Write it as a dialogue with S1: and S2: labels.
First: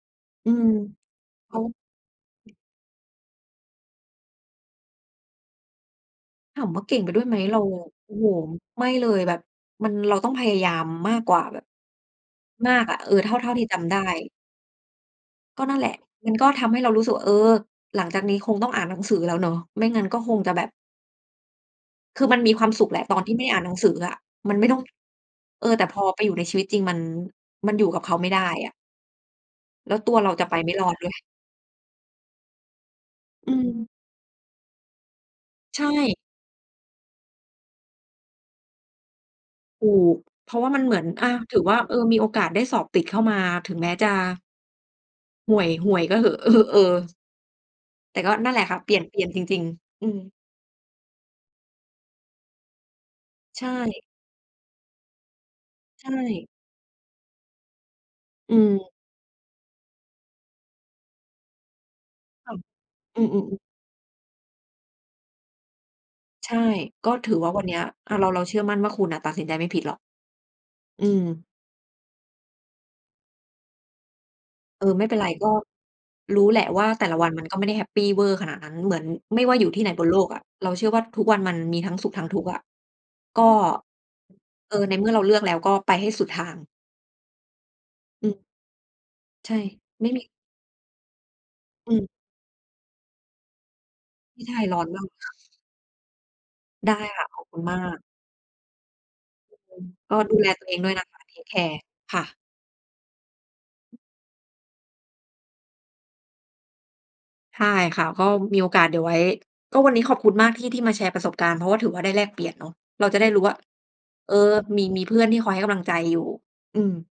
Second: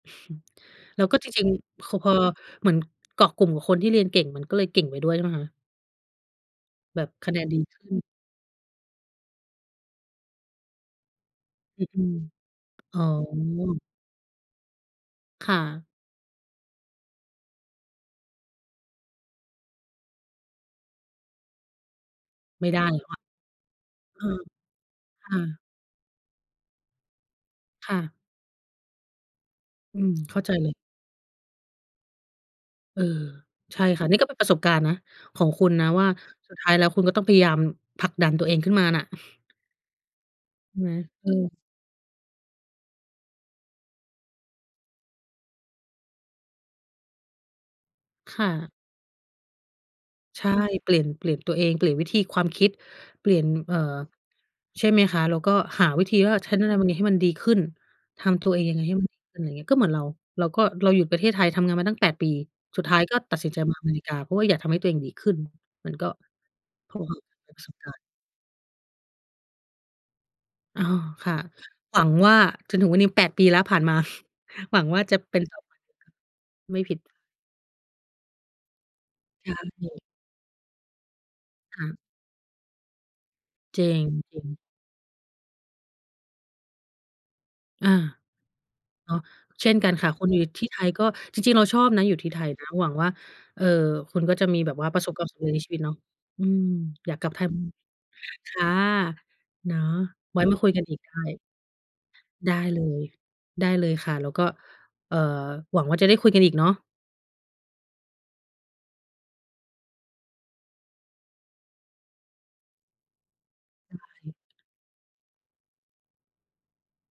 S1: อืม
S2: แล้วก็จริง
S1: เขา
S2: ๆ ค พอเหมือน เกาะกลุ่มกับคนที่เรียนเก่ง มันก็เลยเก่งไปด้วย ใช่ไหมคะ?
S1: ถามว่าเก่
S2: แบ
S1: งไป
S2: บ
S1: ด้วย
S2: ค
S1: ไ
S2: ะ
S1: หม
S2: แนน
S1: เร
S2: ดี
S1: า
S2: ขึ้น
S1: โอ้โฮ ไม่เลย แบบมัน เราต้องพยายามมากกว่าแบบ
S2: อ อืม
S1: มากอ
S2: อ
S1: ะ
S2: ๋อ
S1: เออ เท่า เท่าที่จำได้
S2: ค่
S1: ก็นั่น
S2: ะ
S1: แหละ มันก็ทำให้เรารู้สึกว่า เออ หลัง จากนี้คงต้องอ่านหนังสือแล้วเนาะ ไม่งั้นก็คงจะแบบ คือมันมีคว
S2: ไม
S1: า
S2: ่
S1: ม
S2: ได
S1: สุ
S2: ้
S1: ขแ
S2: แ
S1: ห
S2: ล
S1: ละ
S2: ้ว
S1: ต
S2: อ
S1: อ
S2: ะ
S1: น ที่ไม่ได้อ่านหนังสืออะ
S2: เออ
S1: มันไม่ต้อง
S2: ค่ะ
S1: เออ แต่พอไปอยู่ในชีวิตจริง มัน มันอยู่
S2: ค่
S1: กับเข
S2: ะ
S1: าไม่ได้อะ แล้
S2: อื
S1: วตั
S2: ม
S1: วเร
S2: เ
S1: า
S2: ข้
S1: จ
S2: า
S1: ะ
S2: ใจ
S1: ไป
S2: เล
S1: ไม
S2: ย
S1: ่รอดด้วย
S2: เออ
S1: อื
S2: ใช
S1: ม
S2: ่ค่ะ นี่ก็เป็นประสบการณ์นะของคุณ
S1: ใช
S2: นะว่า
S1: ่
S2: สุดท้ายแล้วคุณก็ต้องพยายามผลักดันตัวเองขึ้นมาน่ะ
S1: ถูก เพราะว่า
S2: ใช
S1: มั
S2: ่
S1: น
S2: ไ
S1: เ
S2: ห
S1: ห
S2: ม?
S1: มือน อ
S2: เอ
S1: า
S2: อ
S1: ถือว่า เออ มีโอกาสได้สอบติดเข้ามา ถึงแม้จะ ห่วย ห่วยก็เหอะ เออ ๆ แต่ก็
S2: ค่
S1: นั่นแหละ
S2: ะ
S1: ค่ะ เปลี่ยน เปลี่ยนจริง ๆ อืม
S2: ใช่ เปลี่ยน เปลี่ยนตัวเอง เปลี่ยนวิธี ความคิด เปลี่ยน
S1: ใช
S2: เอ่อ
S1: ่
S2: ใช่ไหมคะ แล้วก็หา
S1: ใ
S2: ว
S1: ช
S2: ิธีว่า
S1: ่
S2: ฉันจะทำยังไงให้มันดีขึ้น ทำตั
S1: อ
S2: ว
S1: ื
S2: เองยังไงใ
S1: ม
S2: ห้มันดีขึ้น ไรเงี้ย ก็เหมือนเรา เราก็ เราอยู่ประเทศไทยทำงานมาตั้ง 8 ปี
S1: ค่ะ
S2: สุดท้ายก็
S1: อื
S2: ตัด
S1: อ
S2: สิน
S1: ๆ
S2: ใ
S1: ๆ
S2: จมาอเมริกา เพราะว่าอยากทำให้ตัวเองดีขึ้น มันก็
S1: ใช่
S2: เขาบอ
S1: ก็
S2: กว่า
S1: ถือว่
S2: เป็
S1: า
S2: น
S1: ว
S2: ป
S1: ั
S2: ร
S1: น
S2: ะส
S1: เนี
S2: บ
S1: ้ย
S2: การณ์
S1: อา เรา เราเชื่อมั่นว่า คุณน่ะตัดสินใจไม่ผิดหรอก
S2: อ๋อ
S1: อื
S2: ค่ะ
S1: ม
S2: หวังว่า จนถึงวันนี้ 8 ปีแล้วผ่านมา หวั
S1: เอ
S2: ง
S1: อ
S2: ว่
S1: ไ
S2: า
S1: ม่เป
S2: จ
S1: ็
S2: ะ
S1: นไร
S2: เป็น
S1: ก็
S2: แบบ [unintelligible]
S1: รู้แหละ
S2: ไม
S1: ว
S2: ่
S1: ่า
S2: ผิด
S1: แต่ละวันมันก็ไม่ได้แฮปปีเวอร์ขนาดนั้น เหมือนไม่
S2: ใช
S1: ว่าอยู่ที่ไหน
S2: ่
S1: บนโลกอะ เราเชื่อว่าทุกวันมันม
S2: ค
S1: ี
S2: ่
S1: ทั
S2: ะ
S1: ้งสุข ทั้งทุกข์อะ ก็
S2: จริง จริง
S1: เออ ในเมื่อเราเลือกแล้วก็ไปให้สุดทาง
S2: อา
S1: อืม
S2: เนาะ
S1: ใช่
S2: เช่นกันค
S1: ไม
S2: ่ะ
S1: ่ม
S2: ค
S1: ี
S2: นอยู่ที่ไทยก็ จริง ๆ เราชอบ
S1: อื
S2: นะ
S1: ม
S2: อยู่ที่ไทยนะ หวังว่า เอ่อ คุณก็
S1: ที
S2: จะ
S1: ่ไท
S2: มี
S1: ย
S2: แบ
S1: ร้
S2: บ
S1: อ
S2: ว่
S1: น
S2: าป
S1: ม
S2: ระ
S1: าก
S2: สบค
S1: ค
S2: วา
S1: ่
S2: มสำเร็จใน
S1: ะ
S2: ชีวิตเนาะ อืม
S1: ได้
S2: อยาก
S1: ค
S2: ก
S1: ่ะ
S2: ลับ
S1: ข
S2: ไท
S1: อบ
S2: ย
S1: ค
S2: อ
S1: ุ
S2: ื
S1: ณ
S2: ม
S1: มาก
S2: ค่ะ
S1: อ อ
S2: เน
S1: ื
S2: าะ
S1: ม ก็ดู
S2: ไว้
S1: แล
S2: มา
S1: ตั
S2: คุ
S1: ว
S2: ย
S1: เอ
S2: ก
S1: ง
S2: ัน
S1: ด้ว
S2: อี
S1: ย
S2: ก
S1: นะ
S2: ได้
S1: คะ เทกแคร์ ค่ะ
S2: ได้เลย ได้เลยค่ะ แล้วก็ เอ่อ หวังว่าจะได้คุยกันอีกเนาะ
S1: ใช่ค่ะ ก็มีโอกาสเดี๋ยวไว้ ก็วันนี้ขอบคุณมากที่ ที่มาแชร์ประสบการณ์ เพราะว่าถือว่าได้แลกเปลี่ยนเนาะ เราจะได้รู้ว่า
S2: ได้เล
S1: เออ
S2: ย
S1: มี มีเพื่อนที่คอยให้กำลังใจอยู่ อืม